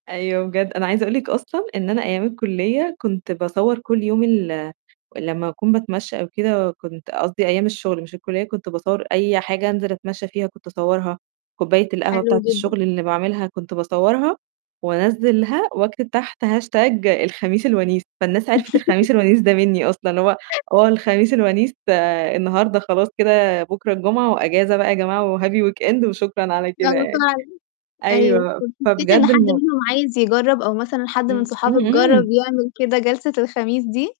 أيوه، بجد أنا عايزة أقول لِك أصلًا إن أنا أيام الكلية كنت باصور كل يوم ال لمّا أكون باتمشى أو كده، كنت قصدي أيام الشغل، مش الكلية، كنت باصور أي حاجة أنزل أتمشى فيها، كنت اصورها. كوباية القهوة حلو بتاعة جدًا. الشغل اللي باعملها، كنت باصورها، وأنزلها وأكتب تحت hashtag الخميس الونيس. فالناس عرفِت الخميس الونيس ده مني أصلًا. اللي هو آه، الخميس الونيس ده النهارده، خلاص كده، بكرة الجمعة وأجازة بقى يا جماعة، وhappy weekend وشكرًا على آه كده بس يعني. أنا [unintelligible] أيوه أيوه، طب حسيت إن فبجد حد المو منهم عايز يجرب أو مثلًا حد من امم، صحابِك جرب امم. يعمل كده جلسة الخميس دي؟